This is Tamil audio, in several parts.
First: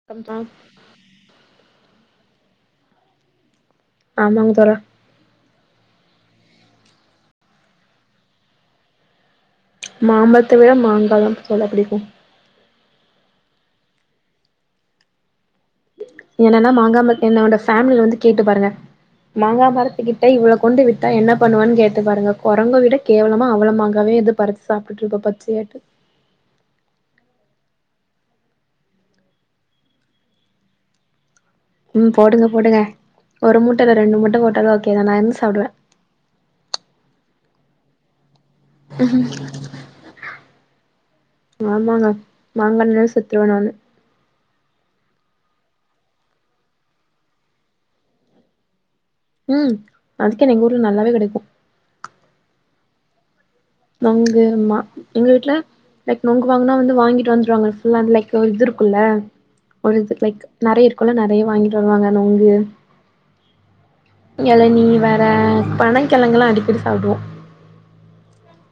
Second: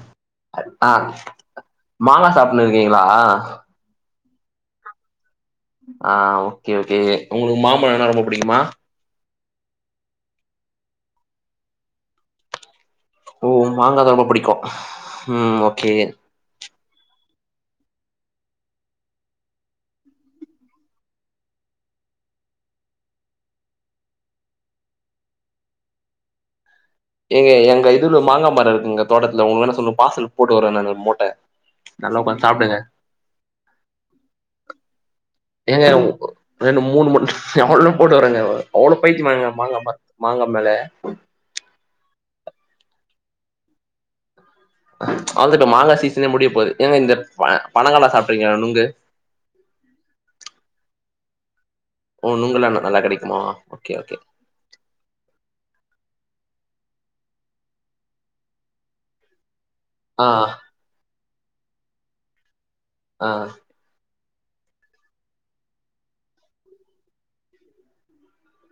[unintelligible] அ மாங்க சாப்டுண்ணு இருக்கீங்ளா ஆமாங் தோழா ஆ ஓகே ஓகே உங்ளு மாம்பழனா ரொம்ப புடிக்குமா மாம்பழத்த விட மாங்கா தா தோழா புடிக்கும் ஓ உ மாங்காதா ரொம்ப புடிக்கும் ம் ஓகே என்னன்னா மாங்காமல் என்னோட ஃபேமில்ல வந்து கேட்டு பாருங்க மாங்கா மரத்துக்கிட்ட இவ்வள கொண்டு விட்டா என்ன பண்ணுவான்னு கேட்டு பாருங்க குரங்க விட கேவலமா அவ்வள மாங்காவே இது பறிச்சி சாப்புட்டு இருப்ப பச்சையாட்டு ஏங்க எங்க இதுல மாங்கா மர இருக்குங்க தோட்டத்துல உங்களுக்கு வேனுனா சொல்லுங்க பார்சல் போட்டு வுர்ர நானு மூட்ட ம் நல்லா உக்காந்து போடுங்க சாப்டுங்க போடுங்க ஒரு மூட்டல ரெண்டு மூட்ட போட்டாலு ஓகே தா நா இருந்து சாப்புடுவ ஏங்க ரெண்டு மூணு மூட்ட எவ்வளனா போட்டு வுற்றங்க அவ்ளோ பயித்தியமாங்க மாங்கா மரத் மாங்கா மேல ஆமாங்க மாங்காண்ணா செத்துருவ நானு அவ்வளதா இப்ப மாங்கா சீசனே முடிய போகுது ஏங்க இந்த பனங்கலா சாப்புட்டுறீங்களா நுங்கு ம் அதுக்கு என்ன எங்க ஊருல நல்லாவே கெடைக்கும் ஓ நுங்குளா நல்லா கெடைக்குமா ஓகே ஓகே நோங்கு மா எங்க வீட்டுல லைக் நோங்கு வாங்குனா வந்து வாங்கிட்டு வந்துருவாங்க ஃபுல்லா லைக் இது இருக்குல்ல ஒரு இது ஆ லைக் நெறைய இருக்குல்ல நெறைய வாங்கிட்டு வருவாங்க நோங்கு ஆ எளநி வேற பனங்கெழங்குலா அடிக்கடி சாப்டுவோ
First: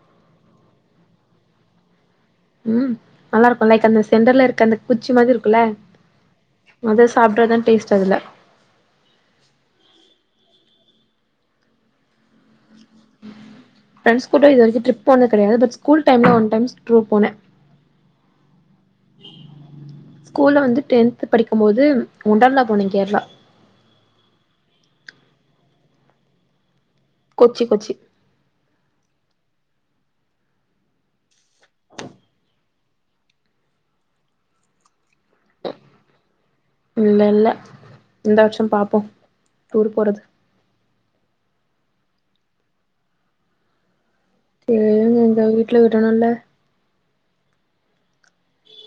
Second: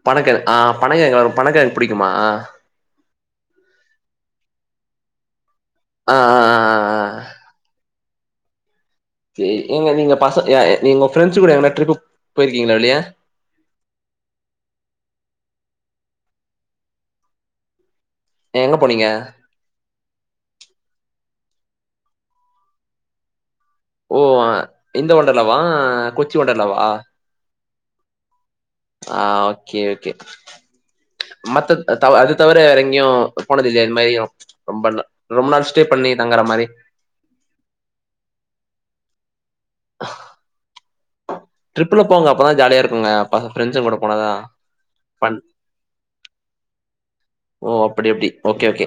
பணக்கு ஆ பணக்கெகு ரொ பணங்கெழங்கு புடிக்குமா ம் நல்லா இருக்குல்ல லைக்ஸ அந்த சென்டர்ல இருக்க அந்த குச்சி மாதிரி இருக்குல்ல அ அ அ அது சாப்டாதா டேஸ்ட் அதுல்ல சேரி நீங்க நீங்க பச எ நீங்க ஃப்ரெண்ட்ஸ் கூட எங்னா ட்ரிப்பு போயிருக்கீங்ளா வெளிய ஃப்ரெண்ட்ஸ் கூட இதுவரைக்கும் ட்ரிப் போனது கெடையாது பட் ஸ்கூல் டைம்ல ஒன் டைம் டூர் போனேன் எங்க போனீங்க ஸ்கூல்ல வந்து டென்த் படிக்கும் போது ஒண்டர்லா போனேன் கேரளா ஓ இந்த ஒண்டர்லாவா கொச்சி ஒண்டர்லாவா கொச்சி கொச்சி ஆ ஓகே ஓகே மத்த தவ அது தவிர வேற எங்கேயும் போனது இல்லையா இது மாதிரியும் ரொம்ப நா ரொம்ப நாள் ஸ்டே பண்ணி தங்குற மாதிரி இல்ல இல்ல இந்த வருஷம் பாப்போம் டூர் போறது ட்ரிப்ல போங்க அப்போதான் ஜாலியா இருக்குங்க பா ஃப்ரெண்டஸ் கூட போனதான் எஏங்க எங்க வீட்ல விடணும்ல்ல ஓ அப்டி அப்டி ஓகே ஓகே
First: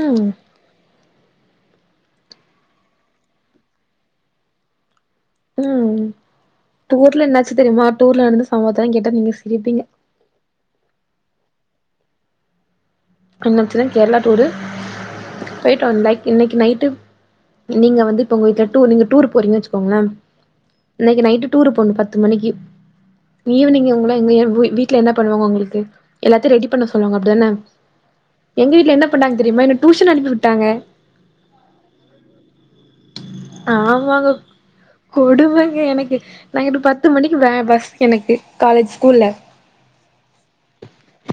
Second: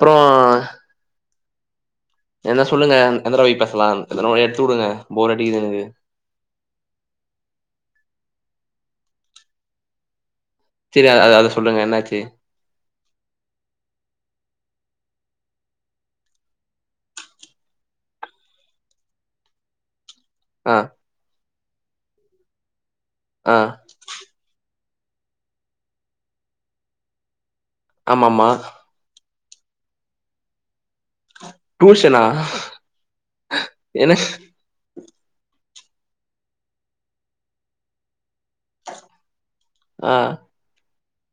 ம் என்ன சொல்லுங்க எந்த டாப்பிக் பேசலாம் எதுனா ஒன்னு எடுத்து வுடுங்க போர் அடிக்குது ம் டூர்ல என்னாச்சு தெரியுமா டூர்ல நடந்த சம்பவத்த கேட்டா நீங்க சிரிப்பீங்க செரி அ அத சொல்லுங்க என்னாச்சு என்னாச்சுனா கேரளா டூரு போயிட்டு வந்த லைக் இன்னைக்கு நைட்டு நீங்க வந்து இப்ப உங்க வீட்டுல டூர் நீங்க டூர் போறீங்க வெச்சுக்கோங்களன் ஆ இன்னைக்கு நைட்டு டூரு போணும் பத்து மணிக்கு ஆ ஈவினிங் உங்கள இங்கயே வு வீ ட்ல என்ன பண்ணுவாங்க உங்களுக்கு எல்லாத்தையும் ரெடி பண்ண சொல்லுவாங்க அப்படிதான ஆமாமா எங்க வீட்டுல என்ன பண்ணாங்க தெரியுமா என்ன டியூஷன் அனுப்பி விட்டாங்க டியூஷனா என்ன ஆமாங்க கொடுமங்க எனக்கு நாங்க இனீ பத்து மணிக்கு வேன் பஸ் எனக்கு காலேஜ் ஸ்கூல்ல ஆ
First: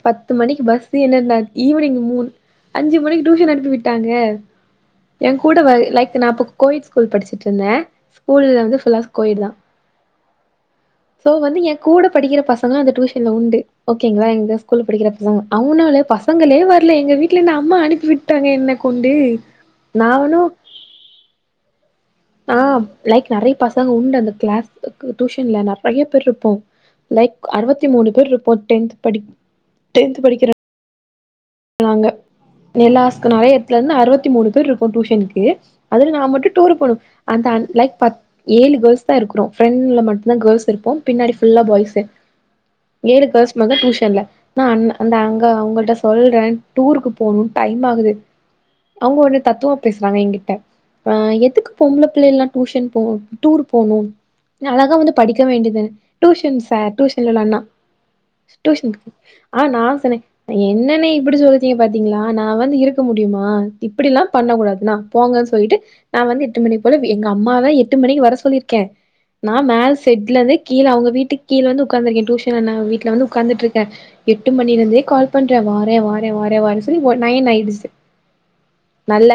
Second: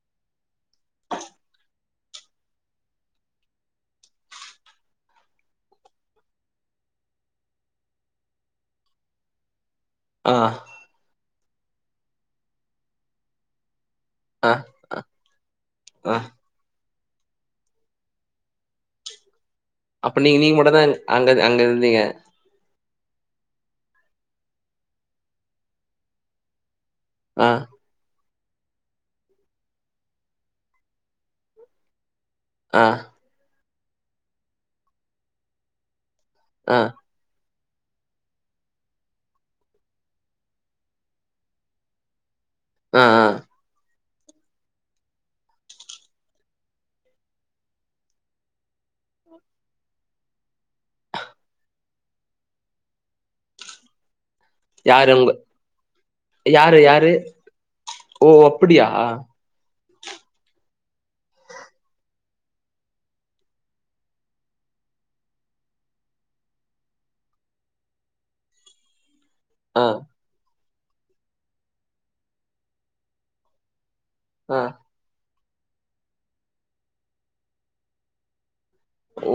பத்து மணிக்கு பஸ் என்னன்னா ஈவினிங் மூணு அஞ்சு மணிக்கு டியூஷன் அனுப்பி விட்டாங்க என் கூட வ லைக் நான் கோவிட் ஸ்கூல் படிச்சிட்டு இருந்தேன் ஸ்கூல்ல வந்து ஃபுல்லா கோயடு தான் ஆ சோ வந்து என் கூட படிக்கிற பசங்க அந்த டியூஷன்ல உண்டு ஓகேங்ளா ஆ [unintelligible] ஸ்கூல் படிக்கிற பசங்க அவனாலே ஆ பசங்களே வரல எங்க வீட்ல என்ன அம்மா அனுப்பி விட்டாங்க என்ன கொண்டு நா அப்ப நீங்க ஒன்னு நீங்க மட்ட தான் அங்க அங்க இருந்தீங்க ஆ லைக் நிறைய பசங்க உண்டு அந்த கிளாஸ் டியூஷன்ல நிறைய பேர் இருப்போம் ஆ லைக் அறுவத்தி மூணு பேர் ரிப்போ டென் டென்த் படிக்கிற நாங்க ஆ எல்லாஸ் நிறைய எடத்துல இருந்து அறுலத்தி மூணு பேர் இருப்போ டியூஷன்க்கு அதுல நா மட்டு ஆ டூர் போனும் அந்த அந் லைக் பத்து ஏழு கேர்ள்ஸ் தா இருக்கிறோம் ஃப்ரெண்ட்ல மட்டும்தா கேர்ள்ஸ் இருப்போம் பின்னாடி ஃபுல்லா பாய்ஸ் ஆ ஆ ஏழு கேர்ள்ஸ் மக டியூஷன்ல நான் அண்ண அந்த அங்க அவங்கள்ட்ட சொல் ற டூருக்கு போகணும் டைம் ஆகுது அவங்க ஒண்ண தத்துவமா பேசுறாங்க என்கிட்ட அ எதுக்கு பொம்பள பிள்ளைலா டூயூஷன் போன் டூரு போனு ஞழகா யாரு வந்து உங்க படிக்க வேண்டியதுன்னு டியூஷன் யாரு சார் யாரு டியூஷன்லலா அண்ணா ஓ அப்படியா டியூஷன்கு ஆ நா சொன்னே எண்ணணே இப்புடி சொல்லுதீக பாத்தீங்ளா நா வந்து இருக்க முடியுமா இப்புடிலா பண்ண கூடாது நா போங்கன் சொல்லிட்டு நா வந்து எட்டு மணி போல எங்க அம்மா எட்டு மணிக்கு வர சொல்லியிருக்கே நா ஆ மேல செட்ல இருந்து கீழ அவுங்க வீட்டுக்கு கீழே வந்து ஒக்காந்துட் இருக்கே டியூஷன்ல நான் வீட்டுல வந்து உட்காந்துட்டு இருக்கேன் எட்டு ஆ மணியலருந்தே கால் பண்ற வறே வறை வறே வறேன் சொல்லி நையன் ஆயிடுச்சு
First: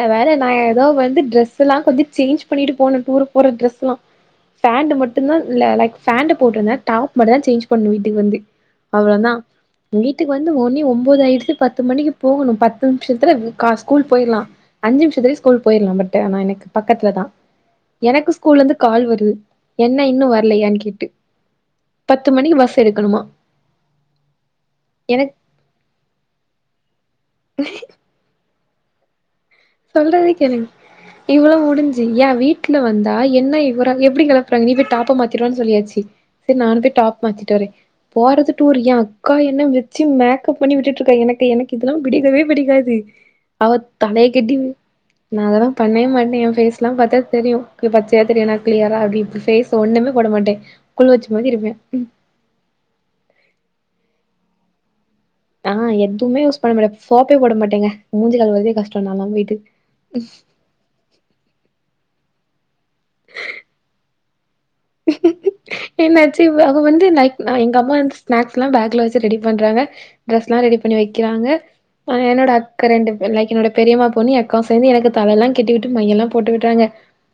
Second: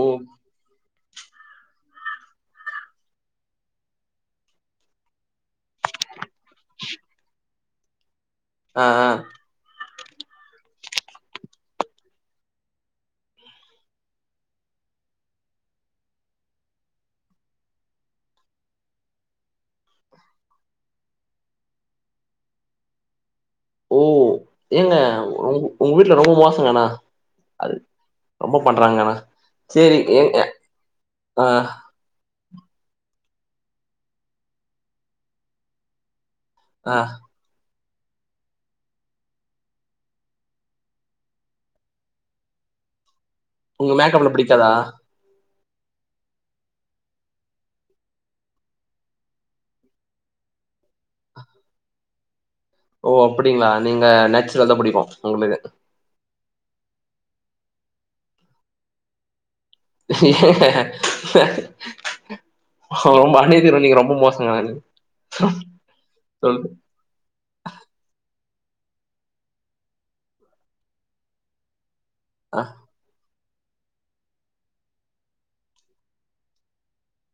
ஓ வேற நா ஏதோ வந்து ரெஸ் எல்லா கொஞ்சோ சேஞ்ச் பண்ணிட்டு போனேன் டூருக்கு போற டிரரெஸ்லா ஃபேண்ட் மட்டும்தா இல்ல லைக் ஃபேண்ட் போட்டிருந்தா டாப் மட்டும் தா சேஞ்ச் பண்ணு வீட்டுக்கு வந்து ஆ ஆ அவ்ளோ தா வீட்டுக்கு வந்து மணி ஒன்பதாயிச்சி பத்து பத்து மணிக்கு போகணு பத்து நிமிஷத்துல கா ஸ்கூல் போயில்லா அஞ்சு நிமித்துலயே ஸ்கூல் போயிட்லா பட் ஆன எனக்கு பக்கத்துல தா எனக்கு ஸ்கூல்ல இருந்து கால் வருது என்ன இன்னு வர்லையன்னனு கேட்டு பத்து மணிக்கு பஸ் எடுக்கணுமா ஓ ஏங்க எனக்கு உ உங்க வீட்ல ரொம்ப மோசங்க ஆனா அது ரொம்ப பண்ணுறாங்க ஆனா சொல்றதே கேளுங்க ஆ இவ்ளவு முடிஞ் ஜி ஏ வீட்ல வந்தா என்ன இவர எப்டி கெளப்புறாங்க நீ போய் டாப்ப மாத்திடுவான் சொல்லியாச்சி சேர் நானு ஆ போய் டாப் மாத்திட்டு வரே போறது டூரு ஏ அக்கா என்ன வெச்சி மேக்கப் பண்ணி விட்டுட்டிருக்கா எனக்கு எனக்கு இதெலாம் பிடிக்கவே பிடிக்காது அவத் தலைக் காதா நா அதெல்லா பண்ணவே மாட்டே எயா ஃபேஸ்லா பாத்தா தெரியு பச்சையா தெரியு நா கிளியரா அப்டி ஃபேஸ் கு ஒன்னுமே போட மாட்டே குலு வெச்ச மாரி இருப்பே ஓ அப்டிங்ளா நீங்க நேச்சுரல்தா புடிக்கு உங்ளுக்கு ஆ எதுமே யூஸ் பண்ண மாட்ட சோப்பே போட மாட்டேங்க மூஞ்ச கழுவரதே கஷ்ட நாலா வீட்டுக் ஓ மன்னிச்சிருங்க நீங்க ரொம்ப மோசங்க ஆனாலு என்னாச்சி இவ அவ வந் து லைக் நா எங்க அம்மா வந்து ஸ்நாக்ஸ்லா பேக்ல வெச்சு ரெடி பண்றாங்க டிரெஸ்லா ரெடி பண்ணி வெக்கிறாங்க ஆ என்னோட அக்கா ரெண்டு லைக் என்னோட பெரியமா பொண்ணி எயா அக்காவு சேந்து எனக்கு தலல்லா கெட்டிவிட்டு மையெல்லா போட்டு விட்றாங்க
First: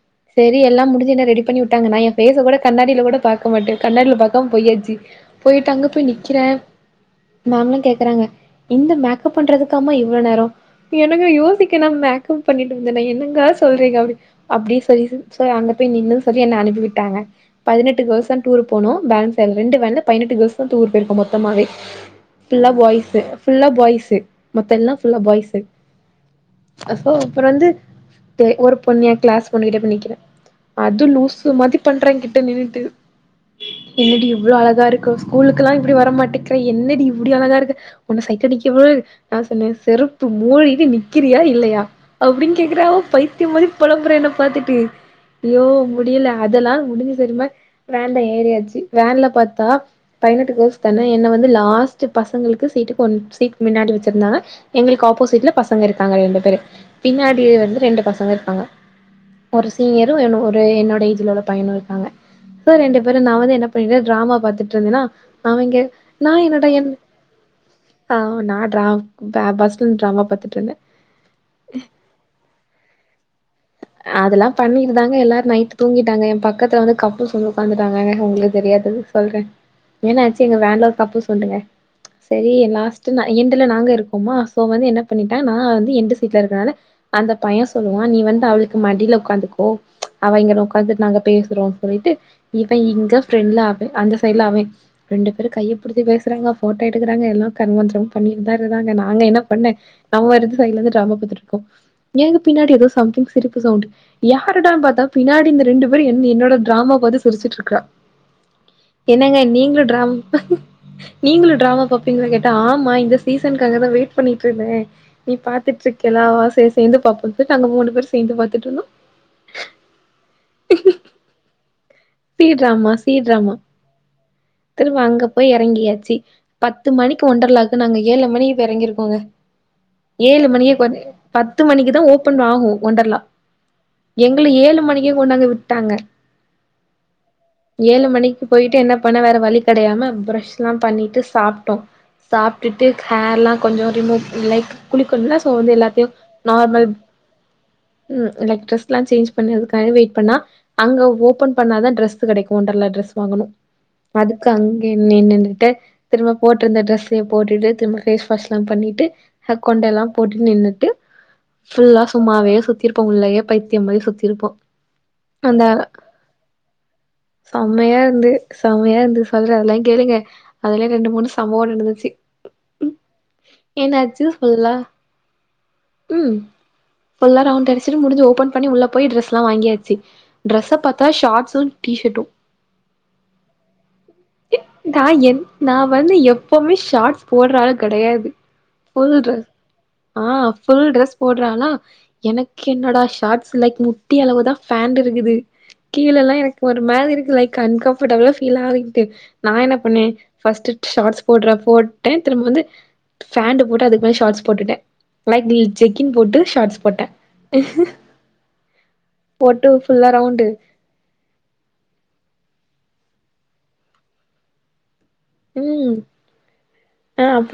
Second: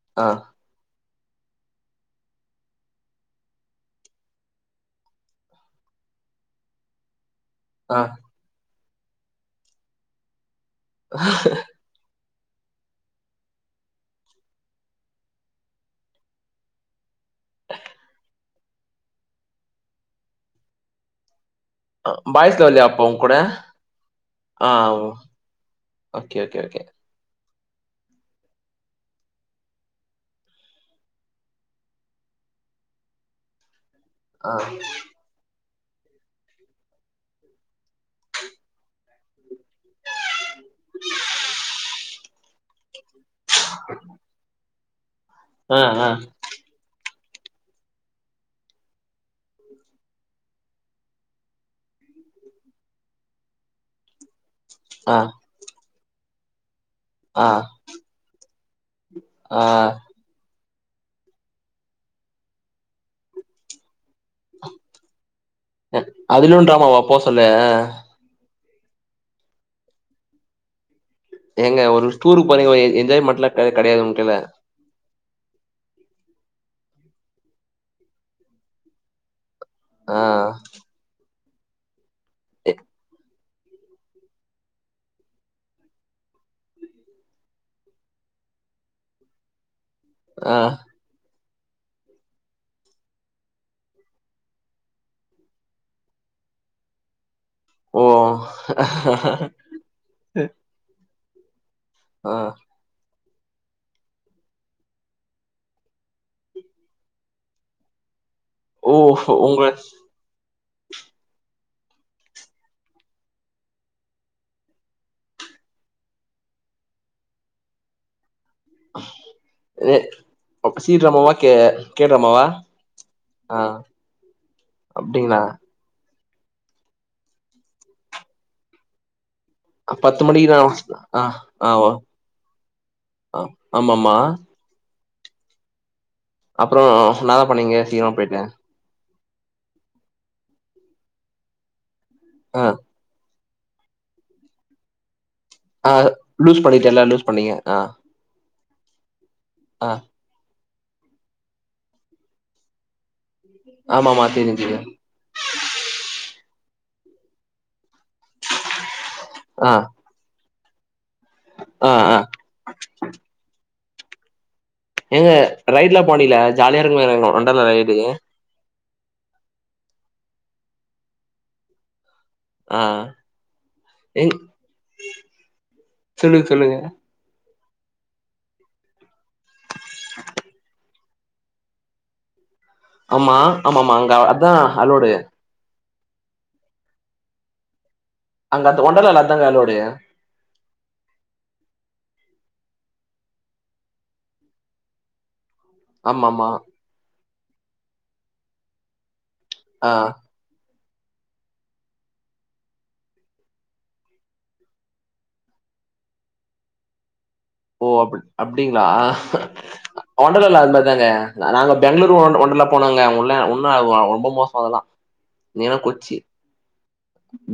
ஆ சேரி எல்லா முடிஞ்சி என்ன ரெடி பண்ணிவுட்டாங்க நா ஏ ஃபேஸ்ஸ கூட கண்ணாடில கூட பாக்க மாட்டே கண்ணாடில பாக்காம பொயாச்சி போயிட்டு அங்க போய் நிக்கிறே மேம்லா ஆ கேக்கறாங்க இந்த மேக்கப் பண்றதுக்காம இவ்ளோ நேரோ எனக்கு யோசிக் க நா மேக்கப் பண்ணிட்டு இருந்தனா என்னங்க சொல்றீங்க அப்டி அப்டி செரி செரி சோ அங்க போய் நின்னு சொல்லி என்ன அனுப்பிவிட் டாங்க பதினெட்டு கேள்ஸ் தா டூர் போனு பேலன்ஸ் ரெண்டு வேன்ல பதினெட்டு கேள்ஸ் தா டூர் போயிருக்கோ மொத்தமாவே பாய்ஸ்லா ஃபுல்லா இல்லையா அப்போ பாய்ஸ்சு உங்க கூட ஃபுல்லா பாய்ஸ்சு மத்த எல்லா ஃபுல்லா பாய்ஸ்சு கேக்க அப்போ அப்றோ வந்து போய் ஒரு பொண்ணு எயா கிளாஸ் பொண்ணு கிட்ட போய் நிக்கிறே அது லூசு மாதி பண்றே கிட்ட நின்னுட்டு என்ன டி இவ்ளோ ஆ அழகா இருக்க ஸ்கூலுக்கு எல்லா இப்டி வரமாட்டேக்கிறே என்ன டி இப்டி அழகா இருக்க உன்ன சைட்டடிக்க போ நா சொன்னே செருப்பு மூடிகிட்டு நிக்கிறியா இல்லையா அப்டின்னு கேக்குறாவ பைத்தியம் மாதி புளம்புறா என்ன பாத்துட்டு ஐயோ ஆ ஆ முடியல அதெல்லா முடிஞ்சி சரிமா வேன்ல ஏறியாச்சி வேன்ல பாத்தா பதினெட்டு கோஸ் தானே என்ன வந்து லாஸ்ட் பசங்களுக்கு சீட்டுக்கு ஒன் சீட் மின்னாடி வச்சிருந்தாங்க எங்களுக்கு ஆ ஆப்போசிட்ல பசங்க இருக்காங்க ரெண்டு பேரு பின்னாடி ஆ வந்து ரெண்டு பசங்க இருப்பாங்க ஆ ஒரு சீனியரு இன்னோரு என்னோடைய இதுல உள்ள பையனு இருக்காங்க சோ ரெண்டு பேரு நா வந்து என்ன பண்ணிட்ருந்தேனா ட்ராமா பாத்துட்ருந்தேன்னா அவிங்க நா அதுலயு என்னடா என் டிராமாவா போ சொல்லு அ நா ட்ரா பஸ்ல ட்ராமா பாத்துட்டுருந்தே ஏங்க ஒரு டூர் போறீங்க என் என்ஜாய்மென்ட்லா அதலா பண்ணிட்டுதாங்க எல்லாரு நைட் தூங்கிட்டாங்க எம் பக்கத்துல வந்து கப்புல்ஸ் வந்து உக்காந்துட்டாங்கங்க உங்ளுக்கு தெரியாது சொல்றே ஆ என்னாச்சு எங்க வேன்ல ஒரு கப்புல்ஸ் உண்டுங்க சரி எ- லாஸ்ட் நா எண்டுல நாங்க இருக்கோமா சோ வந்து என்ன பண்ணிட்டாங்க நா வந்து எண்டு சீட்ல இருக்கதுனால அந்த பைய சொல்லுவா நீ வந்து அவளுக்கு மடில உக்காந்துக்கோ அவ ஆ இங்கன உக்காந்துட்டு நாங்க பேசுறோ சொல்லிட்டு இவ இங்க ஃப்ரெண்ட்ல அவ அந்த சைட்ல அவே ரெண்டு பேரு கையபுடுச்சி பேசுறாங்க போட்டோ எடுக்குறாங்க எல்லா ஓ கருமாந்ரமு பண்ணிட்தா இருக்குறாங்க நாங்க என்ன பண்ண நம்ம ஒருது சைட்ல இருந்து டிராமா பாத்துட்டு இருக்கோ ஆ எங்கே பின்னாடி ஏதோ சம்திங் சிரிப்பு சவுண்ட்டு யாருடானு பாத்தா பின்னாடி இந்த ரெண்டு பேரு என் என்னோட டிராமா பாத்து சிரிச்சுட்ருக்ரா ஓ என்னங்க உங்க நீங்களு ட்ராம் நீங்களு டிராமா பாப்பிங்ளா கேட்டா ஆமா இந்த சீசன்க்காக தா வெயிட் பண்ணிட்டுருந்தே நீ பாத்துட்டுருக்கேலா சேர் சேந்து பாப்போன்ட்டு நாங்க மூணு பேரு சேந்து பாத்துட்ருந்தோ ஏ சீ ட்ராமாவ கே கே சீ டிராமாவா ட்ராமா சீ ட்ராமா ஆ திரும்ப அங்க அப்டிங்களா போய் எறங்கியாச்சு பத்து மணிக்கு ஒன்றர்லாக்கு நாங்க ஏழு மணிக்குபோய் எறங்கிருக்கோங்க பத்து ஏழு மணிக்கு நா மணியே ஆ பத்து மணிக்குதா ஓபன் ஆகு ஒண்டர்லா அ ஆமா ஆமா எங்கள ஏழு மணி க்கே கொண்டாந்து வுட்டாங்க அப்ரோ நாத ஏழு மணிக்கு பொய்ட்டு என்ன பண்ண வேற வழி கெடயாம ப்ரெஷ்ல்லா பண்ணிட்டு சாப்ட்டோ ஆ சாப்ட்டுட்டு ஹேர் லா கொஞ்சோ ரிமு லைக் குளிக்குணுல்ல அப்போ வந்து ஆ எல்லாத்யு லூஸ் நார்மல் பண்ணிட்டேல்ல லூஸ் பண்ணீங்க ஆ ம் லைக் ட்ரெஸ்ல்லா சேஞ்ச் ஆ பண்ரதுக்காக வெயிட் பண்ணா அங்க ஓபன் பண்ணா தா ட்ரஸ்க் கெடைக்கு ஒன்டர்லா ட்ரஸ் வாங்கணு ஆமாமா அதுக்கு தெரியு தெரியு அங்கே மே நின்னுட்டு திரும்ப போட்ருந்த ட்ரஸ்சயே போட்டுட்டு திரும்ப ஃபேஸ் வாஷ்ல்லா பண்ணிட்டு ஆ கொண்டெல்லா போட்டு நின்னுட்டு ஆ ஃபுல்லா ஆ சும்மாவே சுத்திருப் போ உள்ளயே பைத்தியோமாரி சுத்திரிப்போ. எங்க ரைட்ல்லா போனீங்லா ஜாலியா இருக்கு [unintelligible] செம்மயா இருந்து செம்மையா இருந்து சொல்ற அதெல்லா கேளுங்க. அதுல்யே ரெண்டு மூணு சம்பவோ நடந்துச்சி ஆ ம் என்ன ஆச்சு எங் ஃபுல்லா ம் சொல்லுங்க சொல்லுங்க ஃபுல்லா ரவுண்ட் அடுச்சுட்டு முடுஞ்சு ஓபன் பண்ணி உள்ள போயி ட்ரஸ்லா வாங்கியாச்சு டிரெஸ்ச பாத் தா ஷார்ட்ஸ்சு டீஷெட்டு ஆமா ஆமா ஆமா அங்க அதா நா அலௌடு என் நா வந்து எப்பொமே ஷாட்ஸ் போட்ற ஆளு கெடையாது அங்க அன்ட ஒண்டலல்ல அதாங்க அலோடேய ஆஹ் ஃபுல் ட்ரெஸ் போட்றாளா எனக்கு என்னடா ஷார்ட்ஸ் லைக் முட்டி அளவு தா ஃபேன்ட் இருக்குது ஆமா கீழெல்லா ஆமா எனக்கு ஒரு மாரி இருக்கு லைக் அன்கம்ஃபடபிளா ஃபீல் ஆவதுண்டு நா என்ன ஆ பண்ண ஃபஸ்ட்ட் ஷார்ட்ஸ் போட்றா போட்டே திரும்ப வந்து ஃபேண்ட போட்டு அதுக்கு மேல ஷாட்ஸ் போட்டுட்ட லைக் நீ ஜெக்கின் போட்டு ஷாட்ஸ் போட்ட ஓ அப் அப்டீங்ளா போட்டு ஃபுல்லா ரவுண்டு ஒண்டர்லால அது மாரி அதாங்க நாங்க பெங்ளூர் ஒ ஒண்டர்லா போனோங்க அங்குள்ள ஒன்ன ரொம்ப மோசோ அதெல்லா நீங்க ம் கொச்சி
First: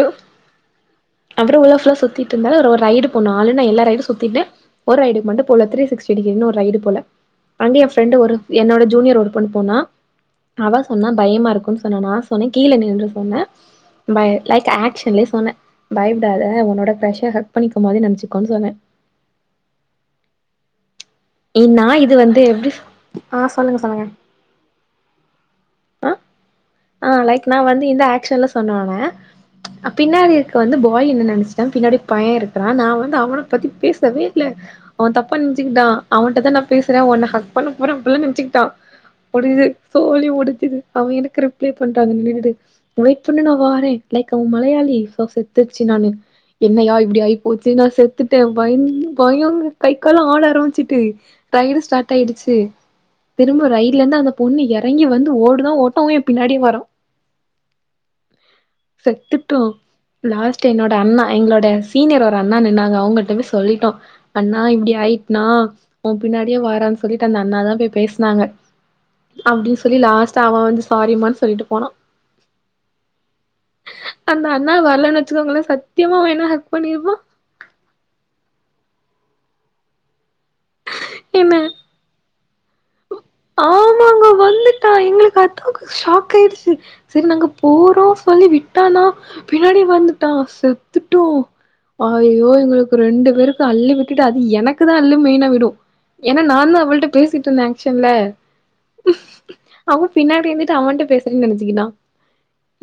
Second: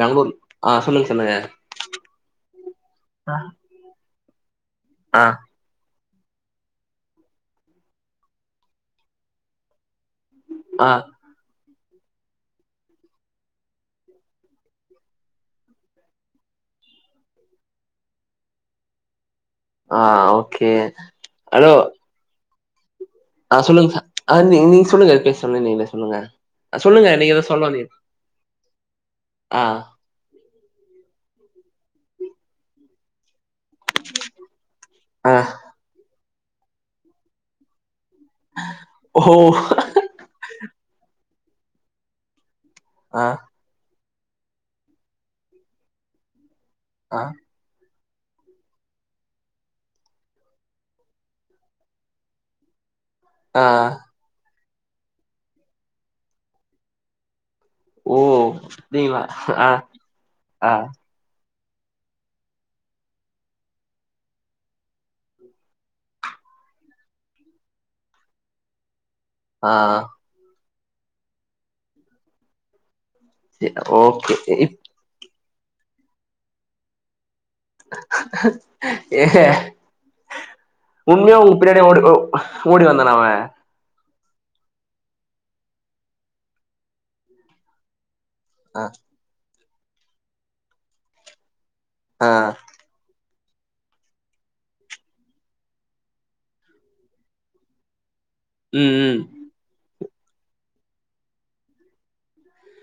பெங்ளூர் ஆ சொல்லுங்க சொல்லுங்க அப்ரோ உள்ள ஃபுல்லா சுத்தீட்டு இருந்தாளா அதுல ஒரு ரைடு போனோ ஆல்ரெடி நா எல்லா ரைடும் சுத்திட்ட ஒரு ஆ ரைடுக் மட்டு போல த்ரீ சிக்ஸ்டி டிகிரினு ஒரு ரைடு போல அங்கே ஏன் ஃப்ரெண்டு ஒரு என்னோட ஜூனியர் ஒரு பொண்ணு போனா அவ ஆ சொன்னா பய்மா இருக்குனு சொன்னனா நா சொன்னே கீழ நின்றுக்கோன்ன ப லைக் ஆக்சன்லே சொன்னே பய்ப்டாத உன்னோட ஃப்ஸ்ஸ ஹக் பண்ணிக்க மோதே நென்சுக்கோனு சொன்ன ஆ ஓகே ஹலோ ஏன் நா இது வந்து எப்டி சொ ஆ சொல்லுங்க ஆ நீ நீங்க சொல்லுங்க பே சொல்லிருந்தீங்க சொல்லுங்க சொல்லுங்க ஆ நீங்க ஏதோ லைக் நா சொல்ல வந்து வந்தீங்க இந்த ஆக்ஷன்ல சொன்னோன ஆ பின்னாடி இருக்க வந்து பாய் என்ன நனச்சுட்டான் பின்னாடி பைய்ய இருக்குறா நா வந்து அவனு பத்தி பேசவே இல்ல அவ தப்பா ஆ நென்சுக்கிட்டா அவன்டதா நா பேசுற உன்ன ஹக் பண்ண போற அப்பிள்ளா நெனச்சுக்கிட்டா ஓ புரிது சோலி முடிச்சுது அவ எனக்கு ரிப்ளை பண்றா அங்க நின்னுகிட்டு வெயிட் ஆ பண்ணு நா வாறே லைக் அவன் மலையாளி சோ செத்துச்சு நானு என்னயா இப்டி ஆ ஆய்போ நா செத்துட்ட பயந் பயோ கை கால்லா ஆட ஆரம்பிச்சுட் டு ரைடு ஸ்டாட் ஆயிடுச்சு ஆ திரும்ப ரைட்ல இருந்து அந்த பொண்ணு எறங்கி வந்து ஓடுதா ஓட்டோ எ பின்னாடியே வரா ஓ அப்டிங்களா செத்துட்டோ ஆ லாஸ்ட் ஆ என்னோட அண்ணா எங்ளோட சீனியர் ஒரு அண்ணா நின்னாங்க அவங்கிட்டமே சொல்லீட்டோ அண்ணா இப்டி ஆயிட்னா உன் பின்னாடியே வாறான் சொல்லீட்டு அந்த அண்ணாத போய் பேச்னாங்க ஆ அப்டின் சொல்லி லாஸ்ட் அவன் வந்து சாரிமானு சொல்லீட்டு போனா சேர் ஓகே அந்த அண்ணா இப் வர்லேனா வச்சுக்கோங்களே சத்தியமா அவ என்ன ஹக் பண்ணீருப்ப ஏஹ உண்மயா என்ன உங் பின்னாடி ஓடி ஓ ஓடி வந்தானா அவன் ஆமாங்க வந்துட்டா எங்ளுக்கு அத்தாங்க ஷாக் ஆய்டுச்சு செரி நாங்க போறோ சொல்லி ஆ விட்டானா பின்னாடியே வந்துட்டா செத்துட்டோ ஆ ஐயோ எங்களுக் ரெண்டு பேருக்கு அல்லு விட்டுட்டு அது எனக்குதா அல்லு மெயினா விடும் ஏனா நான்தா அவள்ட்ட பேசிட்டு இருந்த ஆக்சு சில்ல ம் ம் அவன் பின்னாடி இருந்துட்டு அவன்ட்ட பேசறன்னு நெனச்சிக்கிட்டா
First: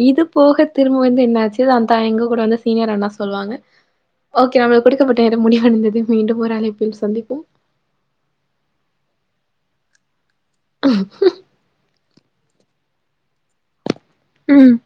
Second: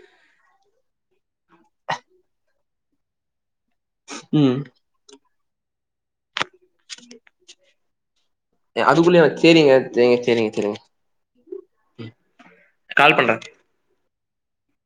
இது போக திரும்ப வந்து என்னாச்சு அந்தா எங்க கூட வந்து சீனியர் அண்ணா சொல்லுவாங்க ம் ஓகே நம்மளுக்கு குடுக்கப்பட்ட நேரம் முடிவடைந்தது மீண்டும் ஒரு அழைப்பில் சந்திப்போம் அதுக்குள்ளயா சேரிங்க சேரிங்க செரிங்க செரிங்க கால் பண்ற ம்